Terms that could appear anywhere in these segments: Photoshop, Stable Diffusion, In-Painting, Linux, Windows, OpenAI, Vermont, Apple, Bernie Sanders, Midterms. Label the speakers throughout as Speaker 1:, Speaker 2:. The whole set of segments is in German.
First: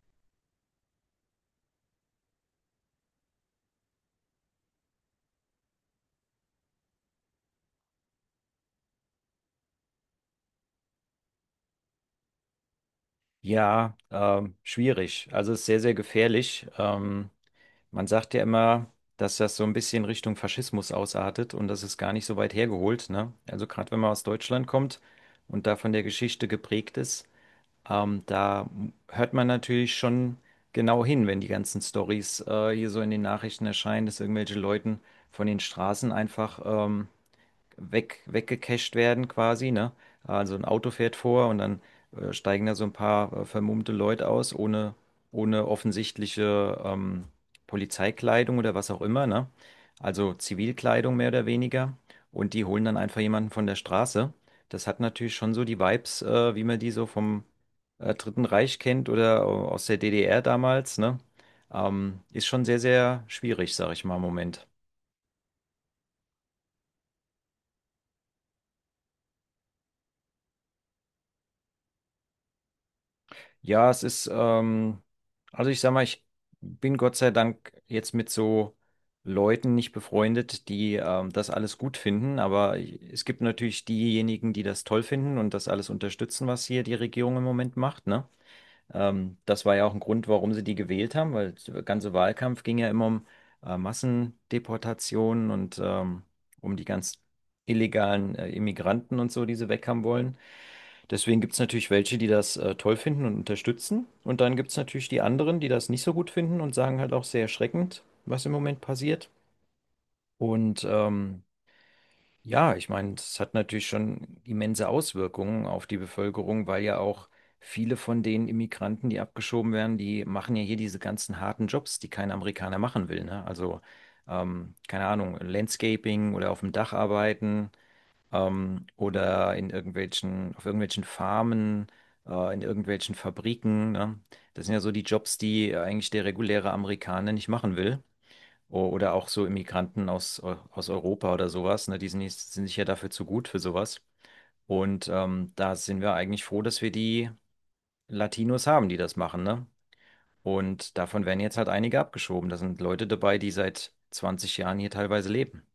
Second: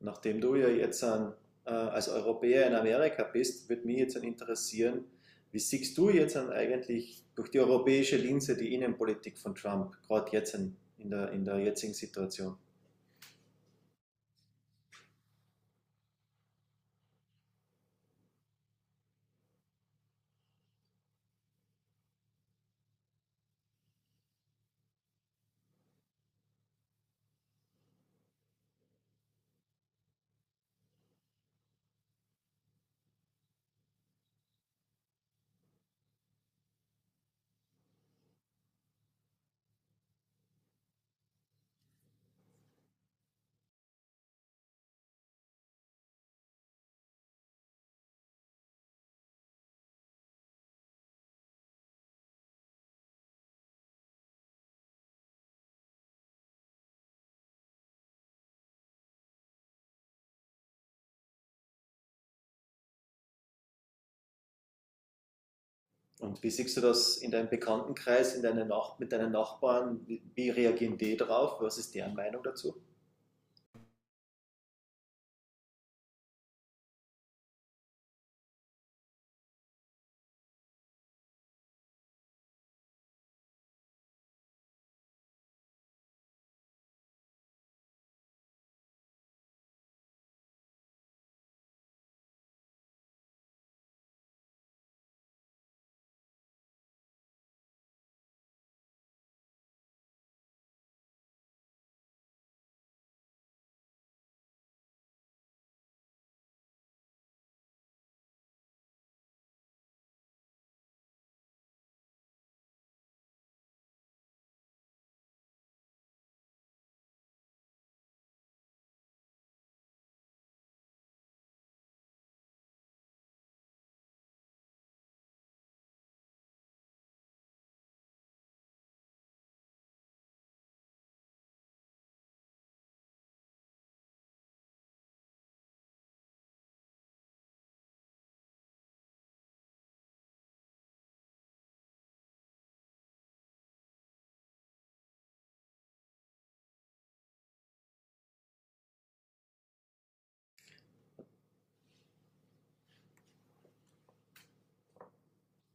Speaker 1: Nachdem du ja als Europäer in Amerika bist, würde mich jetzt an interessieren, wie siehst du jetzt an eigentlich durch die europäische Linse die Innenpolitik von Trump, gerade jetzt in der jetzigen Situation?
Speaker 2: Ja, schwierig. Also es ist sehr, sehr gefährlich. Man sagt ja immer, dass das so ein bisschen Richtung Faschismus ausartet und das ist gar nicht so weit hergeholt, ne? Also gerade wenn man aus Deutschland kommt und da von der Geschichte geprägt ist, da hört man natürlich schon genau hin, wenn die ganzen Storys hier so in den Nachrichten erscheinen, dass irgendwelche Leuten von den Straßen einfach weggecached werden quasi, ne? Also ein Auto fährt vor und dann steigen da so ein paar vermummte Leute aus, ohne offensichtliche Polizeikleidung oder was auch immer, ne? Also Zivilkleidung mehr oder weniger. Und die holen dann einfach jemanden von der Straße. Das hat natürlich schon so die Vibes, wie man die so vom Dritten Reich kennt oder aus der DDR damals, ne? Ist schon sehr, sehr schwierig, sag ich mal, im Moment.
Speaker 1: Und wie siehst du das in deinem Bekanntenkreis, in deine Nach mit deinen Nachbarn? Wie reagieren die drauf? Was ist deren Meinung dazu?
Speaker 2: Ja, es ist, also ich sag mal, ich bin Gott sei Dank jetzt mit so Leuten nicht befreundet, die das alles gut finden, aber es gibt natürlich diejenigen, die das toll finden und das alles unterstützen, was hier die Regierung im Moment macht, ne? Das war ja auch ein Grund, warum sie die gewählt haben, weil der ganze Wahlkampf ging ja immer um Massendeportationen und um die ganz illegalen Immigranten und so, die sie weg haben wollen. Deswegen gibt es natürlich welche, die das toll finden und unterstützen. Und dann gibt es natürlich die anderen, die das nicht so gut finden und sagen halt auch sehr erschreckend, was im Moment passiert. Und ja, ich meine, das hat natürlich schon immense Auswirkungen auf die Bevölkerung, weil ja auch viele von den Immigranten, die abgeschoben werden, die machen ja hier diese ganzen harten Jobs, die kein Amerikaner machen will. Ne? Also, keine Ahnung, Landscaping oder auf dem Dach arbeiten, oder in irgendwelchen, auf irgendwelchen Farmen, in irgendwelchen Fabriken, ne? Das sind ja so die Jobs, die eigentlich der reguläre Amerikaner nicht machen will. Oder auch so Immigranten aus Europa oder sowas, ne? Die sind, nicht- sind sich ja dafür zu gut für sowas. Und da sind wir eigentlich froh, dass wir die Latinos haben, die das machen, ne? Und davon werden jetzt halt einige abgeschoben. Da sind Leute dabei, die seit 20 Jahren hier teilweise leben.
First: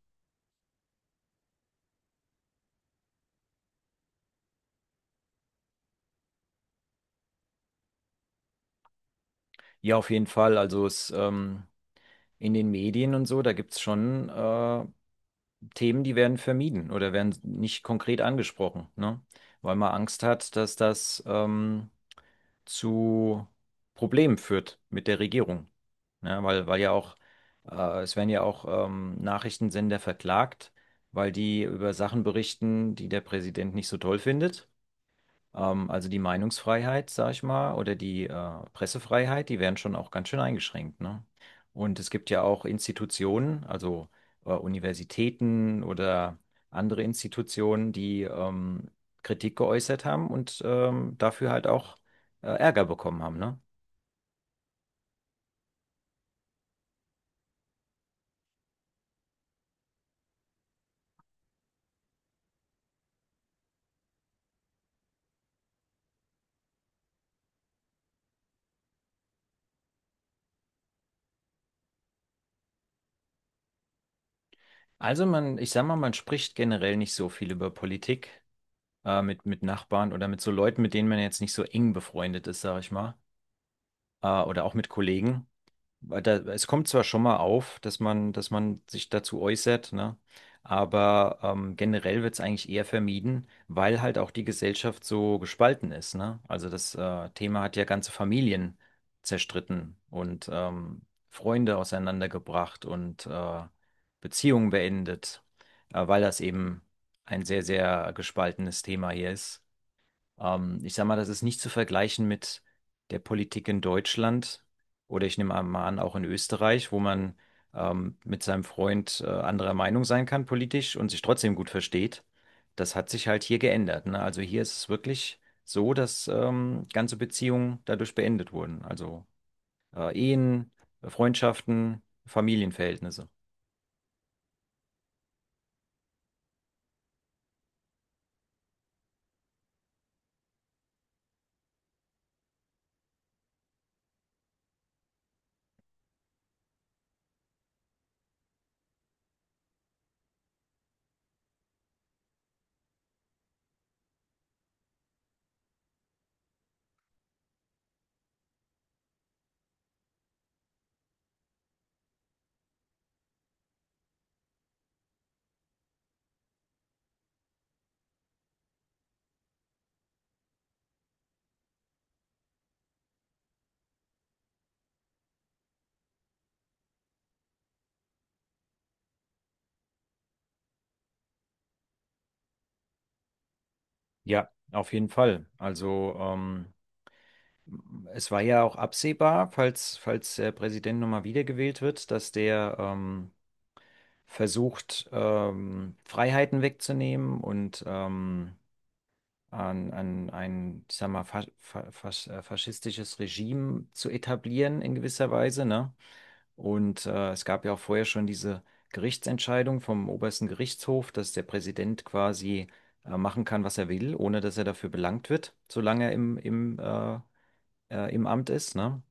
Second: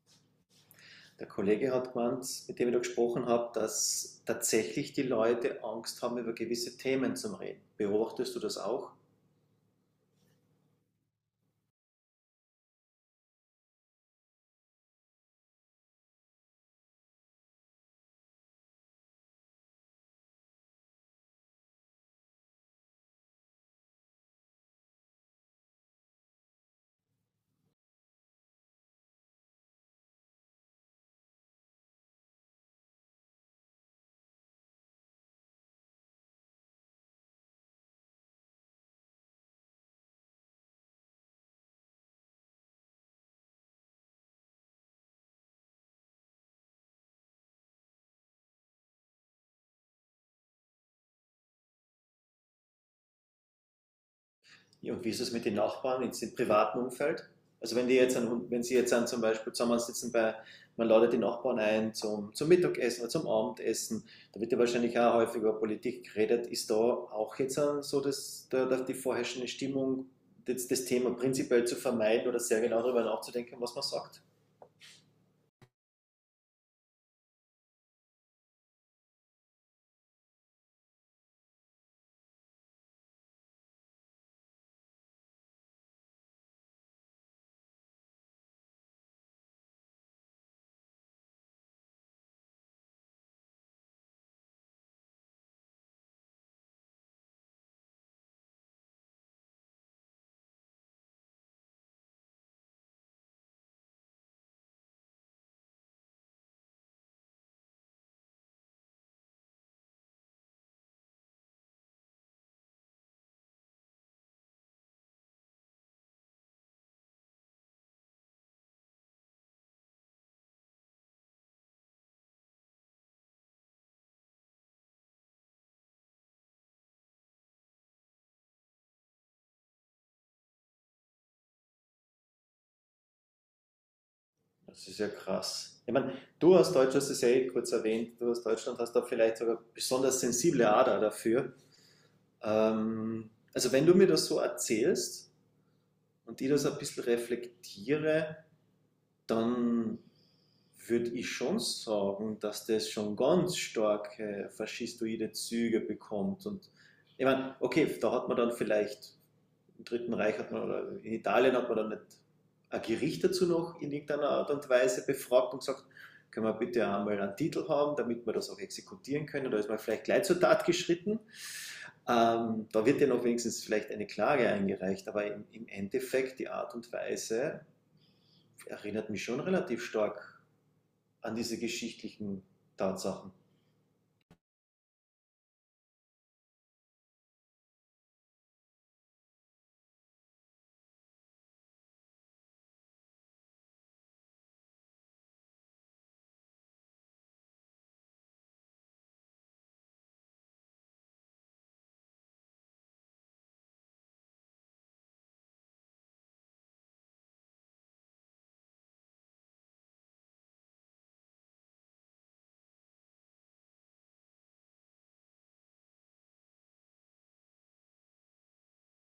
Speaker 1: Der Kollege hat gemeint, mit dem ich da gesprochen habe, dass tatsächlich die Leute Angst haben, über gewisse Themen zu reden. Beobachtest du das auch?
Speaker 2: Ja, auf jeden Fall. Also in den Medien und so, da gibt es schon Themen, die werden vermieden oder werden nicht konkret angesprochen, ne? Weil man Angst hat, dass das zu Problemen führt mit der Regierung. Ja, weil ja auch, es werden ja auch Nachrichtensender verklagt, weil die über Sachen berichten, die der Präsident nicht so toll findet. Also die Meinungsfreiheit, sag ich mal, oder die Pressefreiheit, die werden schon auch ganz schön eingeschränkt, ne? Und es gibt ja auch Institutionen, also Universitäten oder andere Institutionen, die Kritik geäußert haben und dafür halt auch Ärger bekommen haben, ne?
Speaker 1: Ja, und wie ist es mit den Nachbarn jetzt im privaten Umfeld? Also wenn Sie jetzt an zum Beispiel zusammensitzen, man ladet die Nachbarn ein zum Mittagessen oder zum Abendessen, da wird ja wahrscheinlich auch häufig über Politik geredet, ist da auch jetzt an so das, da, da die vorherrschende Stimmung, das Thema prinzipiell zu vermeiden oder sehr genau darüber nachzudenken, was man sagt?
Speaker 2: Also man, ich sag mal, man spricht generell nicht so viel über Politik, mit Nachbarn oder mit so Leuten, mit denen man jetzt nicht so eng befreundet ist, sag ich mal, oder auch mit Kollegen. Weil da, es kommt zwar schon mal auf, dass dass man sich dazu äußert, ne? Aber generell wird es eigentlich eher vermieden, weil halt auch die Gesellschaft so gespalten ist, ne? Also das Thema hat ja ganze Familien zerstritten und Freunde auseinandergebracht und Beziehungen beendet, weil das eben ein sehr, sehr gespaltenes Thema hier ist. Ich sag mal, das ist nicht zu vergleichen mit der Politik in Deutschland oder ich nehme mal an, auch in Österreich, wo man mit seinem Freund anderer Meinung sein kann politisch und sich trotzdem gut versteht. Das hat sich halt hier geändert, ne? Also hier ist es wirklich so, dass ganze Beziehungen dadurch beendet wurden. Also Ehen, Freundschaften, Familienverhältnisse.
Speaker 1: Das ist ja krass. Ich meine, du aus Deutschland, das ist ja eh kurz erwähnt, du aus Deutschland hast da vielleicht sogar besonders sensible Ader dafür. Also wenn du mir das so erzählst, und ich das ein bisschen reflektiere, dann würde ich schon sagen, dass das schon ganz starke faschistoide Züge bekommt. Und ich meine, okay, da hat man dann vielleicht im Dritten Reich hat man, oder in Italien hat man dann nicht ein Gericht dazu noch in irgendeiner Art und Weise befragt und gesagt, können wir bitte einmal einen Titel haben, damit wir das auch exekutieren können. Da ist man vielleicht gleich zur Tat geschritten. Da wird ja noch wenigstens vielleicht eine Klage eingereicht, aber im Endeffekt die Art und Weise erinnert mich schon relativ stark an diese geschichtlichen Tatsachen.
Speaker 2: Ja, auf jeden Fall. Also es war ja auch absehbar, falls der Präsident nochmal wiedergewählt wird, dass der versucht, Freiheiten wegzunehmen und an ein, ich sag mal, fa fa fas faschistisches Regime zu etablieren in gewisser Weise, ne? Und es gab ja auch vorher schon diese Gerichtsentscheidung vom obersten Gerichtshof, dass der Präsident quasi machen kann, was er will, ohne dass er dafür belangt wird, solange er im Amt ist, ne?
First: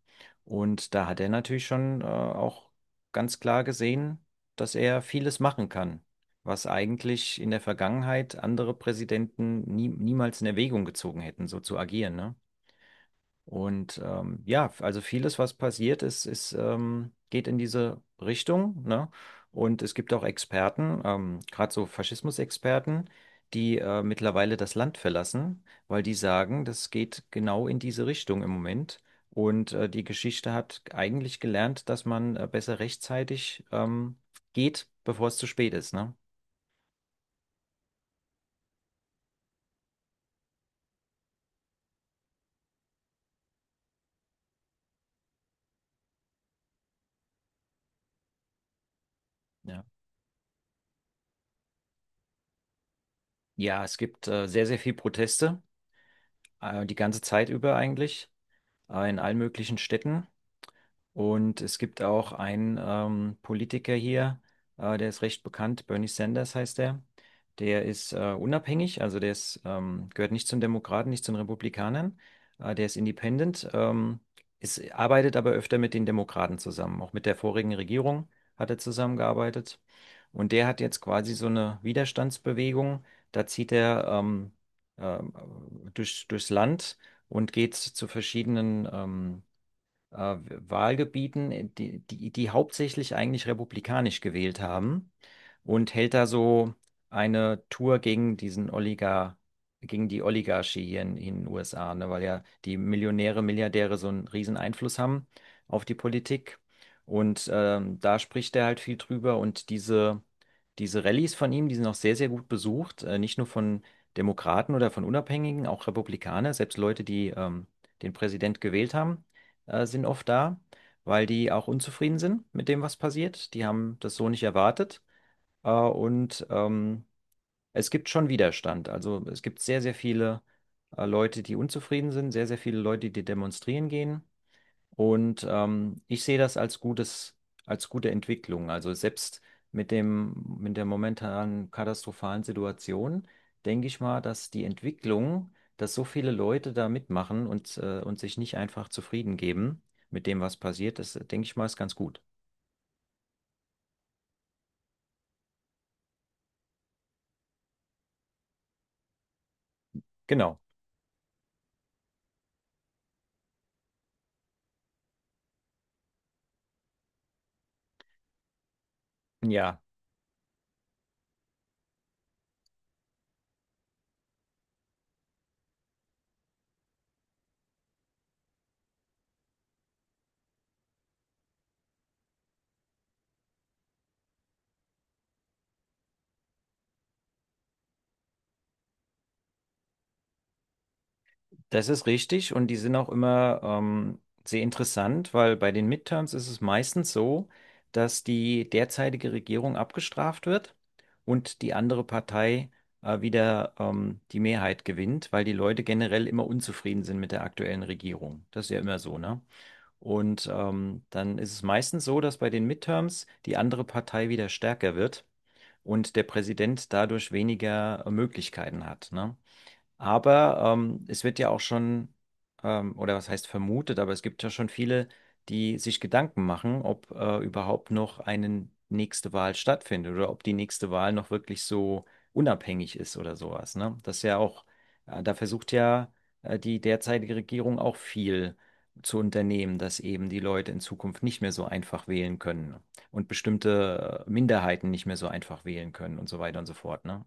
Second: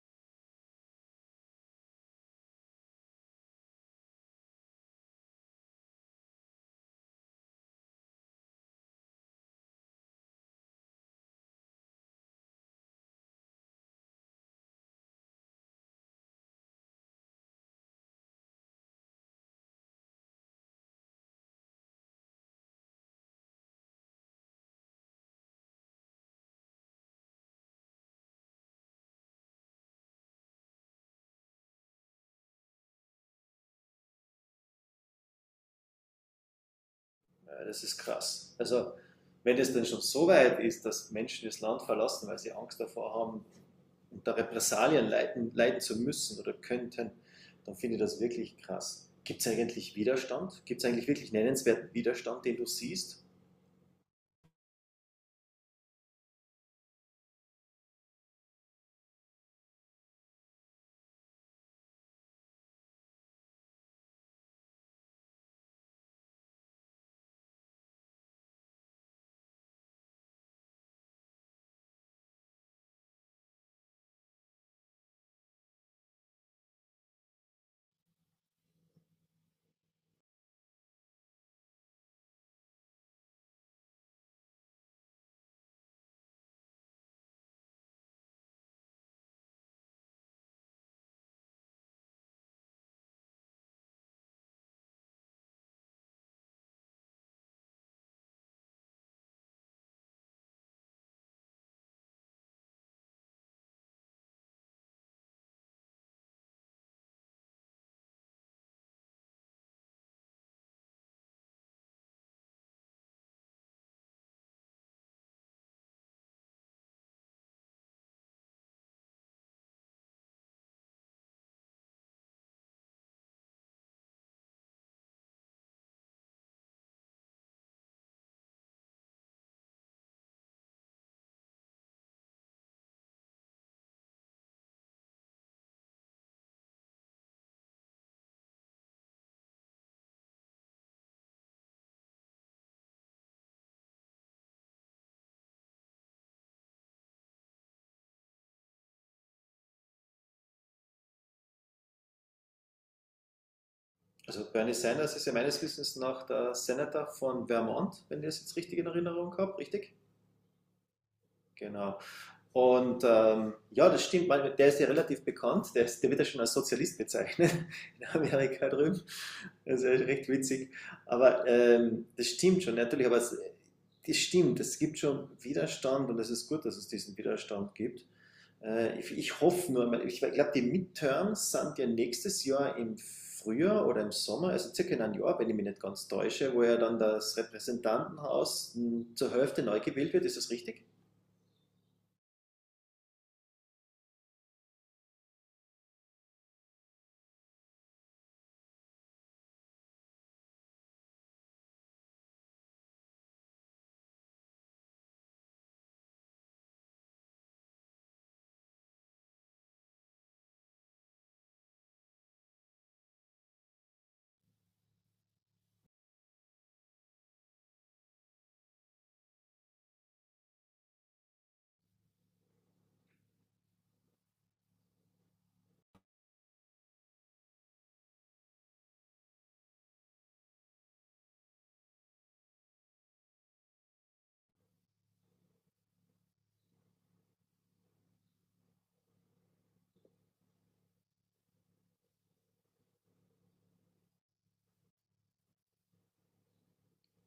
Speaker 2: Und da hat er natürlich schon auch ganz klar gesehen, dass er vieles machen kann, was eigentlich in der Vergangenheit andere Präsidenten niemals in Erwägung gezogen hätten, so zu agieren, ne? Und ja, also vieles, was passiert ist, geht in diese Richtung, ne? Und es gibt auch Experten, gerade so Faschismusexperten, die mittlerweile das Land verlassen, weil die sagen, das geht genau in diese Richtung im Moment. Und die Geschichte hat eigentlich gelernt, dass man besser rechtzeitig geht, bevor es zu spät ist, ne?
Speaker 1: Ja, das ist krass. Also, wenn es dann schon so weit ist, dass Menschen das Land verlassen, weil sie Angst davor haben, unter Repressalien leiden zu müssen oder könnten, dann finde ich das wirklich krass. Gibt es
Speaker 2: Ja,
Speaker 1: eigentlich Widerstand? Gibt es eigentlich wirklich nennenswerten Widerstand, den du siehst?
Speaker 2: ja, es gibt sehr, sehr viel Proteste, die ganze Zeit über eigentlich, in allen möglichen Städten. Und es gibt auch einen Politiker hier, der ist recht bekannt, Bernie Sanders heißt er. Der ist unabhängig, also gehört nicht zu den Demokraten, nicht zu den Republikanern. Der ist independent, arbeitet aber öfter mit den Demokraten zusammen. Auch mit der vorigen Regierung hat er zusammengearbeitet. Und der hat jetzt quasi so eine Widerstandsbewegung. Da zieht er ähm, durchs Land und geht zu verschiedenen äh, Wahlgebieten, die hauptsächlich eigentlich republikanisch gewählt haben, und hält da so eine Tour gegen die Oligarchie hier in den USA, ne, weil ja die Millionäre, Milliardäre so einen riesen Einfluss haben auf die Politik. Und da spricht er halt viel drüber, und diese Rallyes von ihm, die sind auch sehr, sehr gut besucht, nicht nur von Demokraten oder von Unabhängigen, auch Republikaner, selbst Leute, die den Präsident gewählt haben, sind oft da, weil die auch unzufrieden sind mit dem, was passiert. Die haben das so nicht erwartet. Und es gibt schon Widerstand. Also es gibt sehr, sehr viele Leute, die unzufrieden sind, sehr, sehr viele Leute, die demonstrieren gehen. Und ich sehe das als gutes, als gute Entwicklung. Also selbst mit dem, mit der momentanen katastrophalen Situation denke ich mal, dass die Entwicklung, dass so viele Leute da mitmachen und sich nicht einfach zufrieden geben mit dem, was passiert, das denke ich mal, ist ganz gut.
Speaker 1: Also Bernie Sanders ist ja meines Wissens nach der Senator von Vermont, wenn ich das jetzt richtig in Erinnerung habe, richtig?
Speaker 2: Genau.
Speaker 1: Genau. Und ja, das stimmt, der ist ja relativ bekannt, der wird ja schon als Sozialist bezeichnet in Amerika drüben.
Speaker 2: Ja.
Speaker 1: Das ist ja recht witzig. Aber das stimmt schon, natürlich, das stimmt, es gibt schon Widerstand und es ist gut, dass es diesen Widerstand gibt. Ich hoffe nur, ich glaube, die Midterms sind ja nächstes Jahr im Frühjahr oder im Sommer, also circa in einem Jahr, wenn ich mich nicht ganz täusche, wo ja dann das Repräsentantenhaus zur Hälfte neu gewählt wird. Ist das richtig?
Speaker 2: Das ist richtig und die sind auch immer sehr interessant, weil bei den Midterms ist es meistens so, dass die derzeitige Regierung abgestraft wird und die andere Partei wieder die Mehrheit gewinnt, weil die Leute generell immer unzufrieden sind mit der aktuellen Regierung. Das ist ja immer so, ne? Und dann ist es meistens so, dass bei den Midterms die andere Partei wieder stärker wird und der Präsident dadurch weniger Möglichkeiten hat, ne? Aber es wird ja auch oder was heißt vermutet, aber es gibt ja schon viele, die sich Gedanken machen, ob überhaupt noch eine nächste Wahl stattfindet oder ob die nächste Wahl noch wirklich so unabhängig ist oder sowas. Ne? Das ist ja auch, da versucht ja die derzeitige Regierung auch viel zu unternehmen, dass eben die Leute in Zukunft nicht mehr so einfach wählen können und bestimmte Minderheiten nicht mehr so einfach wählen können und so weiter und so fort. Ne?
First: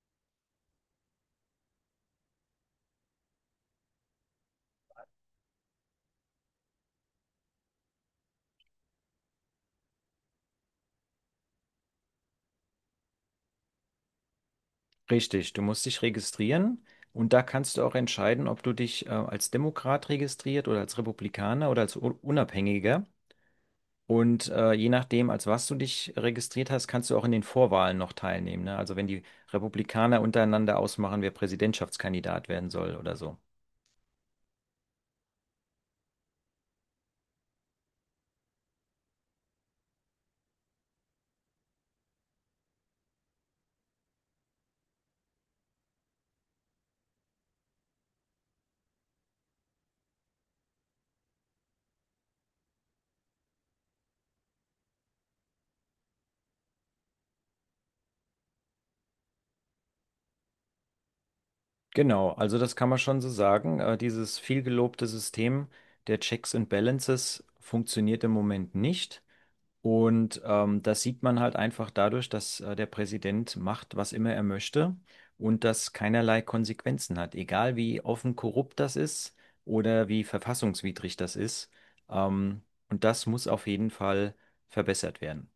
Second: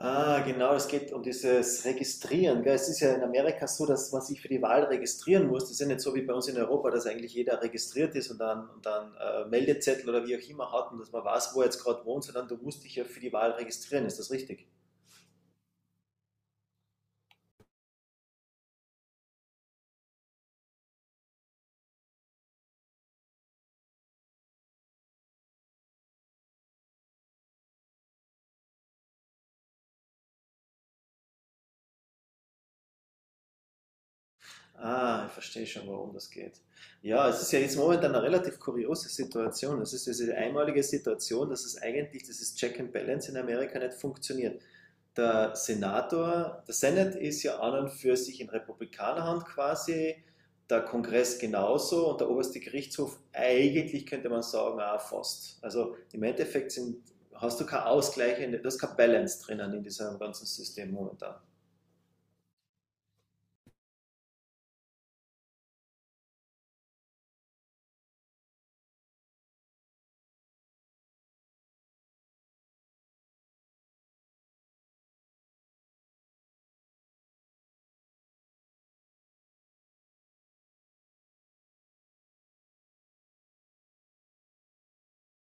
Speaker 1: Ah, genau, es geht um dieses Registrieren. Gell? Es ist ja in Amerika so, dass man sich für die Wahl registrieren muss. Das ist ja nicht so wie bei uns in Europa, dass eigentlich jeder registriert ist und dann Meldezettel oder wie auch immer hat und dass man weiß, wo er jetzt gerade wohnt, sondern du musst dich ja für die Wahl registrieren. Ist das richtig?
Speaker 2: Richtig, du musst dich registrieren, und da kannst du auch entscheiden, ob du dich als Demokrat registriert oder als Republikaner oder als Unabhängiger. Und je nachdem, als was du dich registriert hast, kannst du auch in den Vorwahlen noch teilnehmen. Ne? Also wenn die Republikaner untereinander ausmachen, wer Präsidentschaftskandidat werden soll oder so.
Speaker 1: Ah, ich verstehe schon, warum das geht. Ja, es ist ja jetzt momentan eine relativ kuriose Situation. Es ist diese einmalige Situation, dass es eigentlich dieses Check and Balance in Amerika nicht funktioniert. Der Senate ist ja an und für sich in Republikanerhand quasi, der Kongress genauso und der oberste Gerichtshof eigentlich könnte man sagen, auch fast. Also im Endeffekt hast du keinen Ausgleich, du hast kein Balance drinnen in diesem ganzen System momentan.
Speaker 2: Genau, also das kann man schon so sagen. Dieses vielgelobte System der Checks and Balances funktioniert im Moment nicht. Und das sieht man halt einfach dadurch, dass der Präsident macht, was immer er möchte, und das keinerlei Konsequenzen hat. Egal wie offen korrupt das ist oder wie verfassungswidrig das ist. Ähm, und das muss auf jeden Fall verbessert werden.